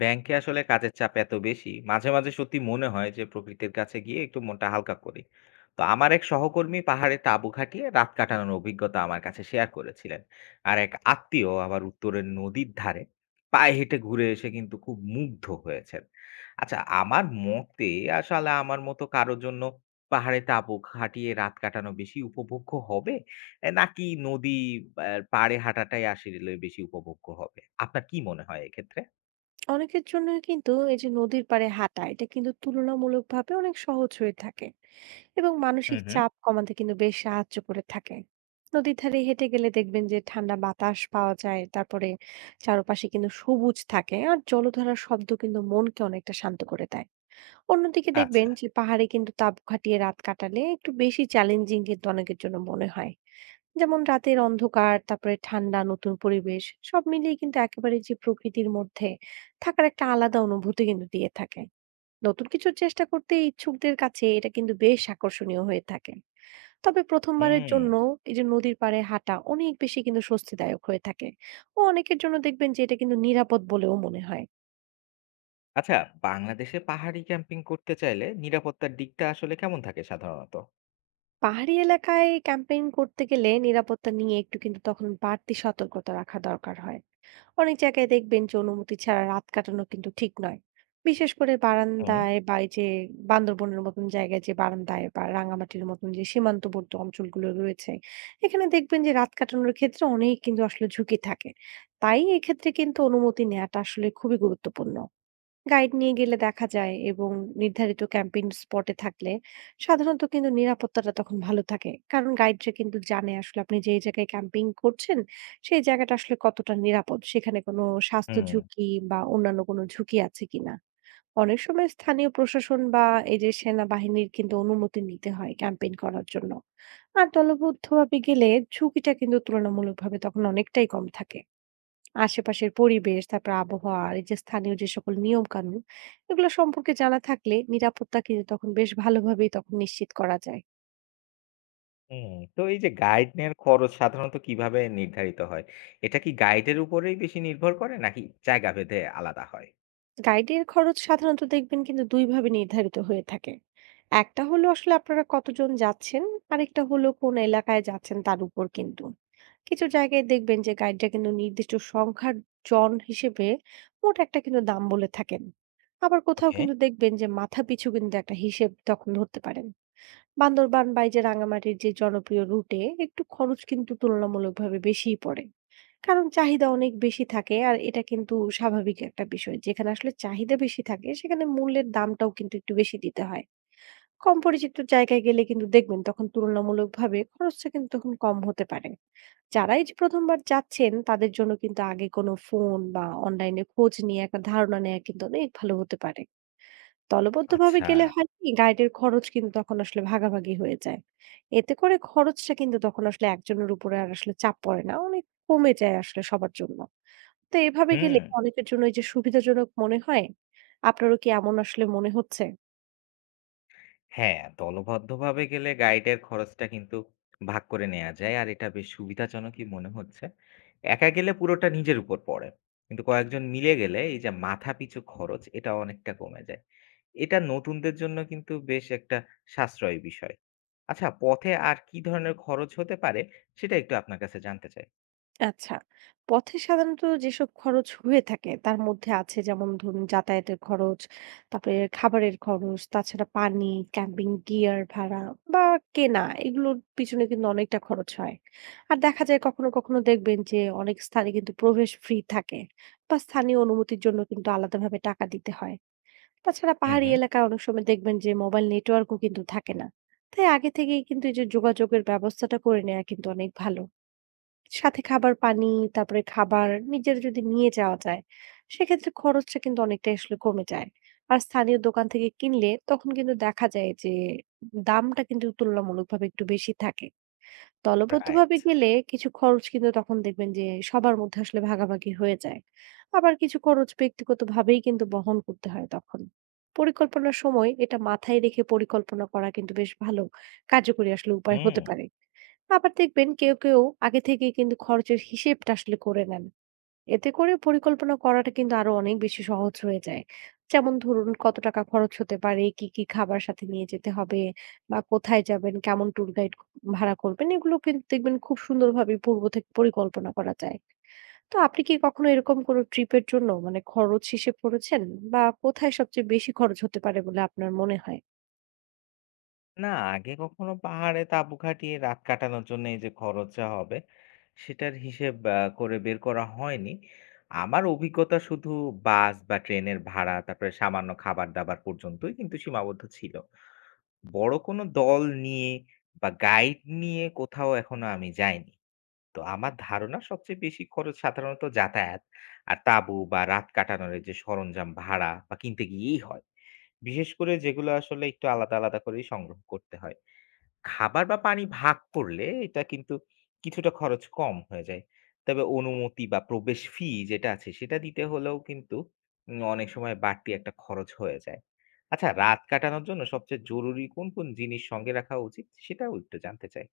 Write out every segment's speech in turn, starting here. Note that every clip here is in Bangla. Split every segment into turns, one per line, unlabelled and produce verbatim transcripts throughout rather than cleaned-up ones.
ব্যাংকে আসলে কাজের চাপ এত বেশি, মাঝে মাঝে সত্যি মনে হয় যে প্রকৃতির কাছে গিয়ে একটু মনটা হালকা করি। তো আমার এক সহকর্মী পাহাড়ে তাঁবু খাটিয়ে রাত কাটানোর অভিজ্ঞতা আমার কাছে শেয়ার করেছিলেন। আর এক আত্মীয় আবার উত্তরের নদীর ধারে পায়ে হেঁটে ঘুরে এসে কিন্তু খুব মুগ্ধ হয়েছেন। আচ্ছা, আমার মতে আসলে আমার মতো কারোর জন্য পাহাড়ে তাঁবু খাটিয়ে রাত কাটানো বেশি উপভোগ্য হবে, এ, নাকি নদী আহ, পাড়ে হাঁটাটাই আসলে বেশি উপভোগ্য হবে? আপনার কি মনে হয় এক্ষেত্রে?
অনেকের জন্য কিন্তু এই যে নদীর পাড়ে হাঁটা এটা কিন্তু তুলনামূলকভাবে অনেক সহজ হয়ে থাকে এবং
হুম,
মানসিক
হুম।
চাপ কমাতে কিন্তু বেশ সাহায্য করে থাকে। নদীর ধারে হেঁটে গেলে দেখবেন যে ঠান্ডা বাতাস পাওয়া যায়, তারপরে চারপাশে কিন্তু সবুজ থাকে আর জলধারার শব্দ কিন্তু মনকে অনেকটা শান্ত করে দেয়। অন্যদিকে দেখবেন
আচ্ছা।
যে পাহাড়ে কিন্তু তাপ খাটিয়ে রাত কাটালে একটু বেশি চ্যালেঞ্জিং কিন্তু অনেকের জন্য মনে হয়। যেমন রাতের অন্ধকার, তারপরে ঠান্ডা, নতুন পরিবেশ সব মিলিয়ে কিন্তু একেবারে যে প্রকৃতির মধ্যে থাকার একটা আলাদা অনুভূতি কিন্তু দিয়ে থাকে। নতুন কিছু চেষ্টা করতে ইচ্ছুকদের কাছে এটা কিন্তু বেশ আকর্ষণীয় হয়ে থাকে। তবে প্রথমবারের জন্য
হুম।
এই যে নদীর পাড়ে হাঁটা অনেক বেশি কিন্তু স্বস্তিদায়ক হয়ে থাকে ও অনেকের জন্য দেখবেন যে এটা কিন্তু নিরাপদ বলেও মনে হয়।
আচ্ছা, বাংলাদেশে পাহাড়ি ক্যাম্পিং করতে চাইলে নিরাপত্তার দিকটা আসলে কেমন থাকে সাধারণত?
পাহাড়ি এলাকায় ক্যাম্পেইন করতে গেলে নিরাপত্তা নিয়ে একটু কিন্তু তখন বাড়তি সতর্কতা রাখা দরকার হয়। অনেক জায়গায় দেখবেন যে অনুমতি ছাড়া রাত কাটানো কিন্তু ঠিক নয়, বিশেষ করে
হুম।
বারান্দায় বা এই যে বান্দরবনের মতন জায়গায়, যে বারান্দায় বা রাঙামাটির মতন যে সীমান্তবর্তী অঞ্চলগুলো রয়েছে, এখানে দেখবেন যে রাত কাটানোর ক্ষেত্রে অনেক কিন্তু আসলে ঝুঁকি থাকে। তাই এক্ষেত্রে কিন্তু অনুমতি নেওয়াটা আসলে খুবই গুরুত্বপূর্ণ। গাইড নিয়ে গেলে দেখা যায় এবং নির্ধারিত ক্যাম্পিং স্পটে থাকলে সাধারণত কিন্তু নিরাপত্তাটা তখন ভালো থাকে, কারণ গাইডরা কিন্তু জানে আসলে আপনি যেই জায়গায় ক্যাম্পিং করছেন সেই জায়গাটা আসলে কতটা নিরাপদ, সেখানে কোনো স্বাস্থ্য
হুম,
ঝুঁকি বা অন্যান্য কোনো ঝুঁকি আছে কিনা। অনেক সময় স্থানীয় প্রশাসন বা এই যে সেনাবাহিনীর কিন্তু অনুমতি নিতে হয় ক্যাম্পেইন করার জন্য। আর দলবদ্ধভাবে গেলে ঝুঁকিটা কিন্তু তুলনামূলকভাবে তখন অনেকটাই কম থাকে। আশেপাশের পরিবেশ, তারপর আবহাওয়া আর এই যে স্থানীয় যে সকল নিয়ম কানুন এগুলো সম্পর্কে জানা থাকলে নিরাপত্তা কিন্তু তখন বেশ ভালোভাবেই তখন নিশ্চিত করা যায়।
হুম। তো এই যে গাইড নেয়ার খরচ সাধারণত কিভাবে নির্ধারিত হয়? এটা কি গাইডের উপরেই বেশি নির্ভর করে, নাকি জায়গা ভেদে আলাদা হয়?
গাইডের খরচ সাধারণত দেখবেন কিন্তু দুই ভাবে নির্ধারিত হয়ে থাকে। একটা হলো আসলে আপনারা কতজন যাচ্ছেন, আরেকটা হলো কোন এলাকায় যাচ্ছেন তার উপর কিন্তু। কিছু জায়গায় দেখবেন যে গাইডরা কিন্তু নির্দিষ্ট সংখ্যার জন হিসেবে মোট একটা কিন্তু দাম বলে থাকেন। আবার কোথাও
ওকে।
কিন্তু দেখবেন যে মাথাপিছু কিন্তু একটা হিসেব তখন ধরতে পারেন। বান্দরবান বা এই যে রাঙামাটির যে জনপ্রিয় রুটে একটু খরচ কিন্তু তুলনামূলকভাবে বেশিই পড়ে, কারণ চাহিদা অনেক বেশি থাকে আর এটা কিন্তু স্বাভাবিক একটা বিষয়, যেখানে আসলে চাহিদা বেশি থাকে সেখানে মূল্যের দামটাও কিন্তু একটু বেশি দিতে হয়। কম পরিচিত জায়গায় গেলে কিন্তু দেখবেন তখন তুলনামূলকভাবে খরচটা কিন্তু তখন কম হতে পারে। যারা এই যে প্রথমবার যাচ্ছেন তাদের জন্য কিন্তু আগে কোনো ফোন বা অনলাইনে খোঁজ নিয়ে একটা ধারণা নেওয়া কিন্তু অনেক ভালো হতে পারে। দলবদ্ধভাবে
আচ্ছা।
গেলে হয় কি, গাইডের খরচ কিন্তু তখন আসলে ভাগাভাগি হয়ে যায়। এতে করে খরচটা কিন্তু তখন আসলে একজনের উপরে আর আসলে চাপ পড়ে না। অনেক কমে যায় আসলে সবার জন্য। তো এভাবে গেলে
হুম।
অনেকের জন্য এই যে সুবিধাজনক মনে হয়, আপনারও কি এমন আসলে মনে হচ্ছে?
হ্যাঁ, দলবদ্ধভাবে গেলে গাইডের খরচটা কিন্তু ভাগ করে নেওয়া যায়। আর এটা বেশ সুবিধাজনকই মনে হচ্ছে। একা গেলে পুরোটা নিজের উপর পড়ে। কিন্তু কয়েকজন মিলে গেলে এই যে মাথাপিছু খরচ, এটা অনেকটা কমে যায়। এটা নতুনদের জন্য কিন্তু বেশ একটা সাশ্রয়ী বিষয়। আচ্ছা, পথে আর কি ধরনের খরচ হতে পারে সেটা একটু আপনার কাছে জানতে চাই।
আচ্ছা। পথে সাধারণত যেসব খরচ হয়ে থাকে তার মধ্যে আছে যেমন ধরুন যাতায়াতের খরচ, তারপরে খাবারের খরচ, তাছাড়া পানি, ক্যাম্পিং গিয়ার ভাড়া বা কেনা, এগুলোর পিছনে কিন্তু অনেকটা খরচ হয়। আর দেখা যায় কখনো, কখনো দেখবেন যে অনেক স্থানে কিন্তু প্রবেশ ফ্রি থাকে বা স্থানীয় অনুমতির জন্য কিন্তু আলাদাভাবে টাকা দিতে হয়। তাছাড়া
হুম,
পাহাড়ি
হুম।
এলাকায় অনেক সময় দেখবেন যে মোবাইল নেটওয়ার্কও কিন্তু থাকে না। তাই আগে থেকেই কিন্তু এই যে যোগাযোগের ব্যবস্থাটা করে নেওয়া কিন্তু অনেক ভালো। সাথে খাবার পানি, তারপরে খাবার নিজেরা যদি নিয়ে যাওয়া যায়, সেক্ষেত্রে খরচটা কিন্তু অনেকটাই আসলে কমে যায়। আর স্থানীয় দোকান থেকে কিনলে তখন কিন্তু দেখা যায় যে দামটা কিন্তু তুলনামূলকভাবে একটু বেশি থাকে।
রাইট।
দলবদ্ধভাবে গেলে কিছু খরচ কিন্তু তখন দেখবেন যে সবার মধ্যে আসলে ভাগাভাগি হয়ে যায়, আবার কিছু খরচ ব্যক্তিগতভাবেই কিন্তু বহন করতে হয় তখন। পরিকল্পনার সময় এটা মাথায় রেখে পরিকল্পনা করা কিন্তু বেশ ভালো কার্যকরী আসলে উপায়
হুম।
হতে পারে। আবার দেখবেন কেউ কেউ আগে থেকে কিন্তু খরচের হিসেবটা আসলে করে নেন, এতে করে পরিকল্পনা করাটা কিন্তু আরো অনেক বেশি সহজ হয়ে যায়। যেমন ধরুন কত টাকা খরচ হতে পারে, কি, কি খাবার সাথে নিয়ে যেতে হবে বা কোথায় যাবেন, কেমন ট্যুর গাইড ভাড়া করবেন, এগুলো কিন্তু দেখবেন খুব সুন্দরভাবে পূর্ব থেকে পরিকল্পনা করা যায়। তো আপনি কি কখনো এরকম কোনো ট্রিপের জন্য মানে খরচ হিসেব করেছেন বা কোথায় সবচেয়ে বেশি খরচ হতে পারে বলে আপনার মনে হয়?
না, আগে কখনো পাহাড়ে তাঁবু খাটিয়ে রাত কাটানোর জন্য এই যে খরচা হবে, সেটার হিসেব আ করে বের করা হয়নি। আমার অভিজ্ঞতা শুধু বাস বা ট্রেনের ভাড়া, তারপরে সামান্য খাবার-দাবার পর্যন্তই কিন্তু সীমাবদ্ধ ছিল। বড় কোনো দল নিয়ে বা গাইড নিয়ে কোথাও এখনো আমি যাইনি। তো আমার ধারণা, সবচেয়ে বেশি খরচ সাধারণত যাতায়াত আর তাঁবু বা রাত কাটানোর এই যে সরঞ্জাম ভাড়া বা কিনতে গিয়েই হয়। বিশেষ করে যেগুলো আসলে একটু আলাদা, আলাদা করেই সংগ্রহ করতে হয়। খাবার বা পানি ভাগ করলে এটা কিন্তু কিছুটা খরচ কম হয়ে যায়। তবে অনুমতি বা প্রবেশ ফি যেটা আছে সেটা দিতে হলেও কিন্তু উম অনেক সময় বাড়তি একটা খরচ হয়ে যায়। আচ্ছা, রাত কাটানোর জন্য সবচেয়ে জরুরি কোন, কোন জিনিস সঙ্গে রাখা উচিত সেটাও একটু জানতে চাই।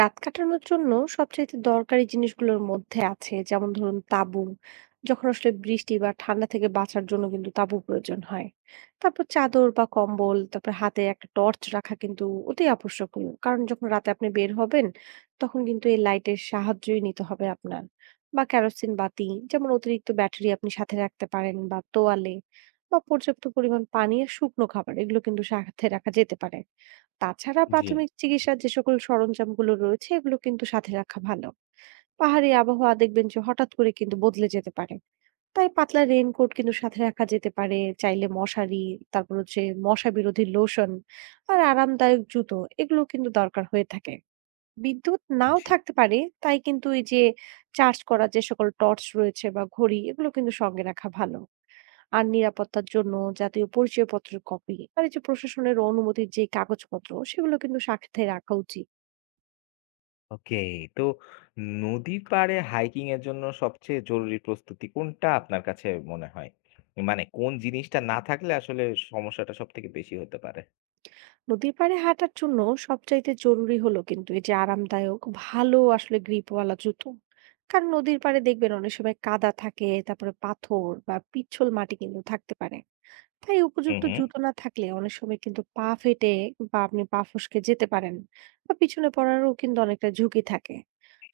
রাত কাটানোর জন্য সবচাইতে দরকারি জিনিসগুলোর মধ্যে আছে যেমন ধরুন তাঁবু, যখন আসলে বৃষ্টি বা ঠান্ডা থেকে বাঁচার জন্য কিন্তু তাঁবু প্রয়োজন হয়। তারপর চাদর বা কম্বল, তারপর হাতে একটা টর্চ রাখা কিন্তু অতি আবশ্যকীয়। কারণ যখন রাতে আপনি বের হবেন তখন কিন্তু এই লাইটের সাহায্যই নিতে হবে আপনার। বা কেরোসিন বাতি, যেমন অতিরিক্ত ব্যাটারি আপনি সাথে রাখতে পারেন বা তোয়ালে বা পর্যাপ্ত পরিমাণ পানি আর শুকনো খাবার এগুলো কিন্তু সাথে রাখা যেতে পারে। তাছাড়া
জি,
প্রাথমিক চিকিৎসার যে সকল সরঞ্জামগুলো রয়েছে এগুলো কিন্তু সাথে রাখা ভালো। পাহাড়ি আবহাওয়া দেখবেন যে হঠাৎ করে কিন্তু বদলে যেতে পারে, তাই পাতলা রেইনকোট কিন্তু সাথে রাখা যেতে পারে, চাইলে মশারি, তারপর হচ্ছে মশা বিরোধী লোশন আর আরামদায়ক জুতো, এগুলো কিন্তু দরকার হয়ে থাকে। বিদ্যুৎ নাও
জি।
থাকতে পারে তাই কিন্তু এই যে চার্জ করার যে সকল টর্চ রয়েছে বা ঘড়ি এগুলো কিন্তু সঙ্গে রাখা ভালো। আর নিরাপত্তার জন্য জাতীয় পরিচয়পত্রের কপি আর এই যে প্রশাসনের অনুমতির যে কাগজপত্র সেগুলো কিন্তু সাথে রাখা উচিত।
ওকে। তো নদীর পাড়ে হাইকিং এর জন্য সবচেয়ে জরুরি প্রস্তুতি কোনটা আপনার কাছে মনে হয়? মানে কোন জিনিসটা না থাকলে আসলে সমস্যাটা সবথেকে বেশি হতে পারে?
নদীর পাড়ে হাঁটার জন্য সবচাইতে জরুরি হলো কিন্তু এই যে আরামদায়ক ভালো আসলে গ্রিপওয়ালা জুতো। কারণ নদীর পাড়ে দেখবেন অনেক সময় কাদা থাকে, তারপরে পাথর বা পিচ্ছল মাটি কিন্তু থাকতে পারে। তাই
হু,
উপযুক্ত
হু।
জুতো না থাকলে অনেক সময় কিন্তু পা ফেটে বা আপনি পা ফসকে যেতে পারেন বা পিছনে পড়ারও কিন্তু অনেকটা ঝুঁকি থাকে।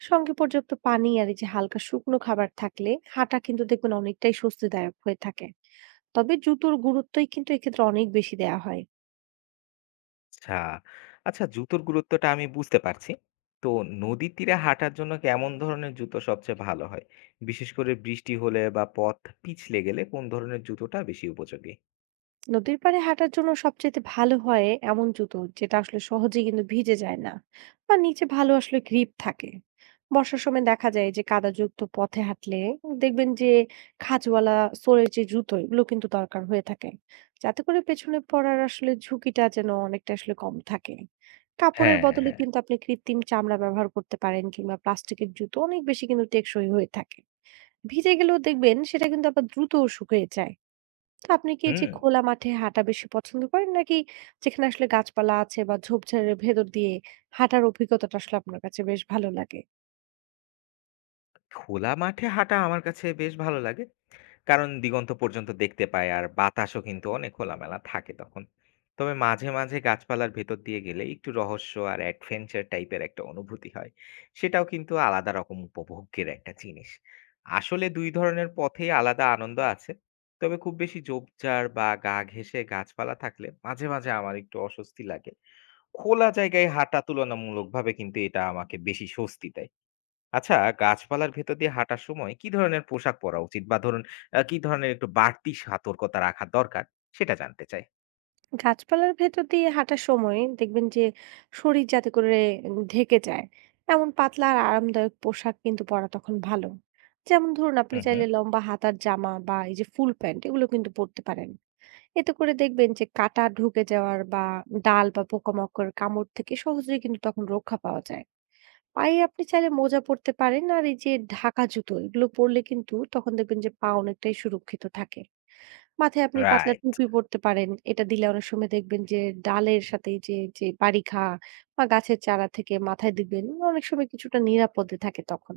সঙ্গে পর্যাপ্ত পানি আর এই যে হালকা শুকনো খাবার থাকলে হাঁটা কিন্তু দেখবেন অনেকটাই স্বস্তিদায়ক হয়ে থাকে। তবে জুতোর গুরুত্বই কিন্তু এক্ষেত্রে অনেক বেশি দেওয়া হয়।
আচ্ছা। আচ্ছা, জুতোর গুরুত্বটা আমি বুঝতে পারছি। তো নদীর তীরে হাঁটার জন্য কেমন ধরনের জুতো সবচেয়ে ভালো হয়? বিশেষ করে বৃষ্টি হলে বা পথ পিছলে গেলে কোন ধরনের জুতোটা বেশি উপযোগী?
নদীর পাড়ে হাঁটার জন্য সবচেয়ে ভালো হয় এমন জুতো যেটা আসলে সহজে কিন্তু ভিজে যায় না বা নিচে ভালো আসলে গ্রিপ থাকে। বর্ষার সময় দেখা যায় যে কাদাযুক্ত পথে হাঁটলে দেখবেন যে খাঁজওয়ালা সোলের যে জুতো এগুলো কিন্তু দরকার হয়ে থাকে, যাতে করে পেছনে পড়ার আসলে ঝুঁকিটা যেন অনেকটা আসলে কম থাকে। কাপড়ের
হ্যাঁ,
বদলে
হ্যাঁ।
কিন্তু আপনি কৃত্রিম চামড়া ব্যবহার করতে পারেন, কিংবা প্লাস্টিকের জুতো অনেক বেশি কিন্তু টেকসই হয়ে থাকে। ভিজে গেলেও দেখবেন সেটা কিন্তু আবার দ্রুত শুকিয়ে যায়। তো আপনি কি যে
হুম,
খোলা মাঠে হাঁটা বেশি পছন্দ করেন? নাকি যেখানে আসলে গাছপালা আছে বা ঝোপঝাড়ের ভেতর দিয়ে হাঁটার অভিজ্ঞতাটা আসলে আপনার কাছে বেশ ভালো লাগে?
খোলা মাঠে হাঁটা আমার কাছে বেশ ভালো লাগে। কারণ দিগন্ত পর্যন্ত দেখতে পায়, আর বাতাসও কিন্তু অনেক খোলামেলা থাকে তখন। তবে মাঝে, মাঝে গাছপালার ভেতর দিয়ে গেলে একটু রহস্য আর অ্যাডভেঞ্চার টাইপের একটা অনুভূতি হয়। সেটাও কিন্তু আলাদা রকম উপভোগ্যের একটা জিনিস। আসলে দুই ধরনের পথেই আলাদা আনন্দ আছে। তবে খুব বেশি ঝোপঝাড় বা গা ঘেঁষে গাছপালা থাকলে মাঝে, মাঝে আমার একটু অস্বস্তি লাগে। খোলা জায়গায় হাঁটা তুলনামূলকভাবে কিন্তু এটা আমাকে বেশি স্বস্তি দেয়। আচ্ছা, গাছপালার ভেতর দিয়ে হাঁটার সময় কি ধরনের পোশাক পরা উচিত? বা ধরুন, আ কি ধরনের একটু বাড়তি সতর্কতা রাখা দরকার সেটা জানতে চাই।
গাছপালার ভেতর দিয়ে হাঁটার সময় দেখবেন যে শরীর যাতে করে ঢেকে যায়, এমন পাতলা আর আরামদায়ক পোশাক কিন্তু পরা তখন ভালো। যেমন ধরুন আপনি
হুম, হুম।
চাইলে লম্বা হাতার জামা বা এই যে ফুল প্যান্ট এগুলো কিন্তু পরতে পারেন। এতে করে দেখবেন যে কাঁটা ঢুকে যাওয়ার বা ডাল বা পোকামাকড়ের কামড় থেকে সহজেই কিন্তু তখন রক্ষা পাওয়া যায়। পায়ে আপনি চাইলে মোজা পরতে পারেন আর এই যে ঢাকা জুতো এগুলো পরলে কিন্তু তখন দেখবেন যে পা অনেকটাই সুরক্ষিত থাকে। মাথায় আপনি পাতলা
রাইট।
টুপি পরতে পারেন, এটা দিলে অনেক সময় দেখবেন যে ডালের সাথে এই যে যে বারিখা বা গাছের চারা থেকে মাথায় দিবেন অনেক সময় কিছুটা নিরাপদে থাকে তখন।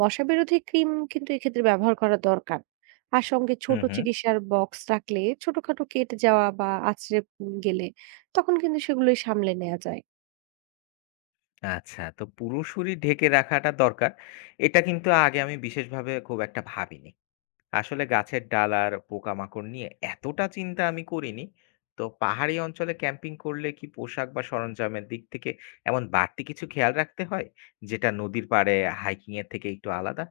মশা বিরোধী ক্রিম কিন্তু এক্ষেত্রে ব্যবহার করা দরকার। আর সঙ্গে ছোট
হুম, হুম।
চিকিৎসার বক্স রাখলে ছোটখাটো কেটে যাওয়া বা আছড়ে উম গেলে তখন কিন্তু সেগুলোই সামলে নেওয়া যায়।
আচ্ছা, তো পুরোপুরি ঢেকে রাখাটা দরকার। এটা কিন্তু আগে আমি বিশেষভাবে খুব একটা ভাবিনি। আসলে গাছের ডাল আর পোকামাকড় নিয়ে এতটা চিন্তা আমি করিনি। তো পাহাড়ি অঞ্চলে ক্যাম্পিং করলে কি পোশাক বা সরঞ্জামের দিক থেকে এমন বাড়তি কিছু খেয়াল রাখতে হয়, যেটা নদীর পাড়ে হাইকিং এর থেকে একটু আলাদা?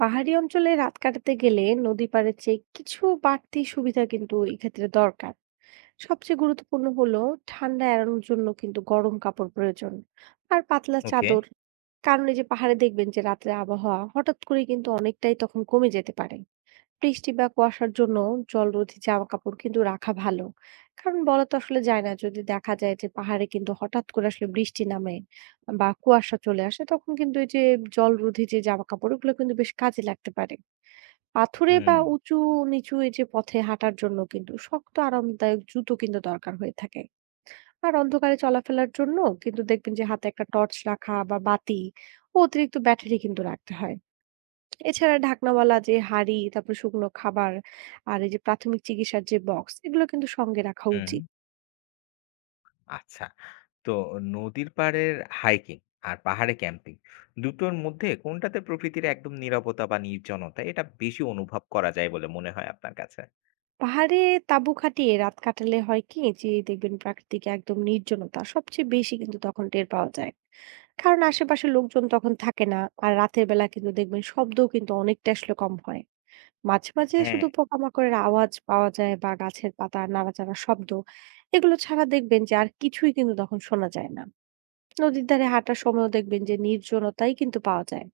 পাহাড়ি অঞ্চলে রাত কাটাতে গেলে নদী পাড়ের চেয়ে কিছু বাড়তি সুবিধা কিন্তু এই ক্ষেত্রে দরকার। সবচেয়ে গুরুত্বপূর্ণ হলো ঠান্ডা এড়ানোর জন্য কিন্তু গরম কাপড় প্রয়োজন আর পাতলা
ওকে।
চাদর। কারণ এই যে পাহাড়ে দেখবেন যে রাতের আবহাওয়া হঠাৎ করে কিন্তু অনেকটাই তখন কমে যেতে পারে। বৃষ্টি বা কুয়াশার জন্য জলরোধী জামা কাপড় কিন্তু রাখা ভালো, কারণ বলা তো আসলে যায় না, যদি দেখা যায় যে পাহাড়ে কিন্তু হঠাৎ করে আসলে বৃষ্টি নামে বা কুয়াশা চলে আসে, তখন কিন্তু এই যে জলরোধী যে জামা কাপড় ওগুলো কিন্তু বেশ কাজে লাগতে পারে। পাথুরে
হুম।
বা উঁচু নিচু এই যে পথে হাঁটার জন্য কিন্তু শক্ত আরামদায়ক জুতো কিন্তু দরকার হয়ে থাকে। আর অন্ধকারে চলাফেরার জন্য কিন্তু দেখবেন যে হাতে একটা টর্চ রাখা বা বাতি ও অতিরিক্ত ব্যাটারি কিন্তু রাখতে হয়। এছাড়া ঢাকনাওয়ালা যে হাঁড়ি, তারপর শুকনো খাবার আর এই যে প্রাথমিক চিকিৎসার যে বক্স, এগুলো কিন্তু সঙ্গে রাখা
হুম,
উচিত।
আচ্ছা। তো নদীর পাড়ের হাইকিং আর পাহাড়ে ক্যাম্পিং, দুটোর মধ্যে কোনটাতে প্রকৃতির একদম নীরবতা বা নির্জনতা এটা বেশি অনুভব করা যায় বলে মনে হয় আপনার কাছে?
পাহাড়ে তাঁবু খাটিয়ে রাত কাটালে হয় কি, যে দেখবেন প্রাকৃতিক একদম নির্জনতা সবচেয়ে বেশি কিন্তু তখন টের পাওয়া যায়। কারণ আশেপাশে লোকজন তখন থাকে না। আর রাতের বেলা কিন্তু দেখবেন শব্দও কিন্তু অনেকটা আসলে কম হয়। মাঝে, মাঝে
হ্যাঁ,
শুধু পোকামাকড়ের আওয়াজ পাওয়া যায় বা গাছের পাতা নাড়াচাড়ার শব্দ, এগুলো ছাড়া দেখবেন যে আর কিছুই কিন্তু তখন শোনা যায় না। নদীর ধারে হাঁটার সময়ও দেখবেন যে নির্জনতাই কিন্তু পাওয়া যায়,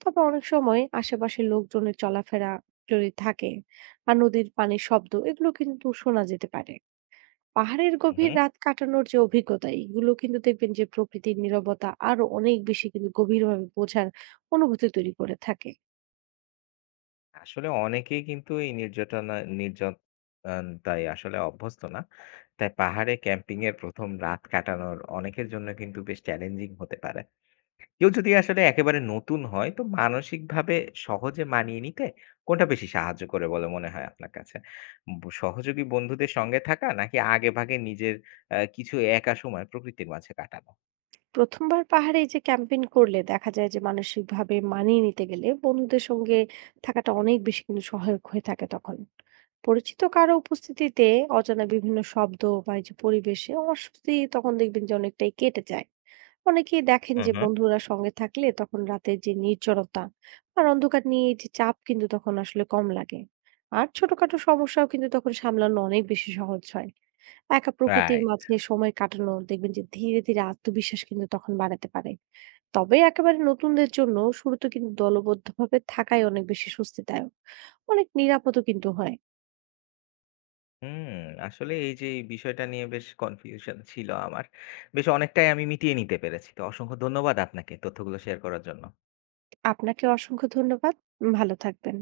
তবে অনেক সময় আশেপাশের লোকজনের চলাফেরা যদি থাকে আর নদীর পানির শব্দ এগুলো কিন্তু শোনা যেতে পারে। পাহাড়ের গভীর
হুম।
রাত কাটানোর যে অভিজ্ঞতা এগুলো কিন্তু দেখবেন যে প্রকৃতির নীরবতা আরো অনেক বেশি কিন্তু গভীরভাবে বোঝার অনুভূতি তৈরি করে থাকে।
আসলে অনেকেই কিন্তু এই নির্যাতনা নির্যাতনতায় আসলে অভ্যস্ত না। তাই পাহাড়ে ক্যাম্পিং এর প্রথম রাত কাটানোর অনেকের জন্য কিন্তু বেশ চ্যালেঞ্জিং হতে পারে। কেউ যদি আসলে একেবারে নতুন হয়, তো মানসিকভাবে সহজে মানিয়ে নিতে কোনটা বেশি সাহায্য করে বলে মনে হয় আপনার কাছে? ব সহযোগী বন্ধুদের সঙ্গে থাকা, নাকি আগেভাগে নিজের আ কিছু একা সময় প্রকৃতির মাঝে কাটানো?
প্রথমবার পাহাড়ে এই যে ক্যাম্পিং করলে দেখা যায় যে মানসিকভাবে মানিয়ে নিতে গেলে বন্ধুদের সঙ্গে থাকাটা অনেক বেশি কিন্তু সহায়ক হয়ে থাকে তখন। পরিচিত কারো উপস্থিতিতে অজানা বিভিন্ন শব্দ বা এই যে পরিবেশে অস্বস্তি তখন দেখবেন যে অনেকটাই কেটে যায়। অনেকেই দেখেন
হু,
যে
হু।
বন্ধুরা সঙ্গে থাকলে তখন রাতের যে নির্জনতা আর অন্ধকার নিয়ে এই যে চাপ কিন্তু তখন আসলে কম লাগে। আর ছোটখাটো সমস্যাও কিন্তু তখন সামলানো অনেক বেশি সহজ হয়। একা প্রকৃতির
রাইট।
মাঝে সময় কাটানো দেখবেন যে ধীরে ধীরে আত্মবিশ্বাস কিন্তু তখন বাড়াতে পারে। তবে একেবারে নতুনদের জন্য শুরুতে কিন্তু দলবদ্ধভাবে থাকাই অনেক বেশি স্বস্তিদায়ক, অনেক নিরাপদও কিন্তু হয়।
হুম, আসলে এই যে এই বিষয়টা নিয়ে বেশ কনফিউশন ছিল আমার। বেশ অনেকটাই আমি মিটিয়ে নিতে পেরেছি। তো অসংখ্য ধন্যবাদ আপনাকে তথ্যগুলো শেয়ার করার জন্য।
আপনাকে অসংখ্য ধন্যবাদ। ভালো থাকবেন।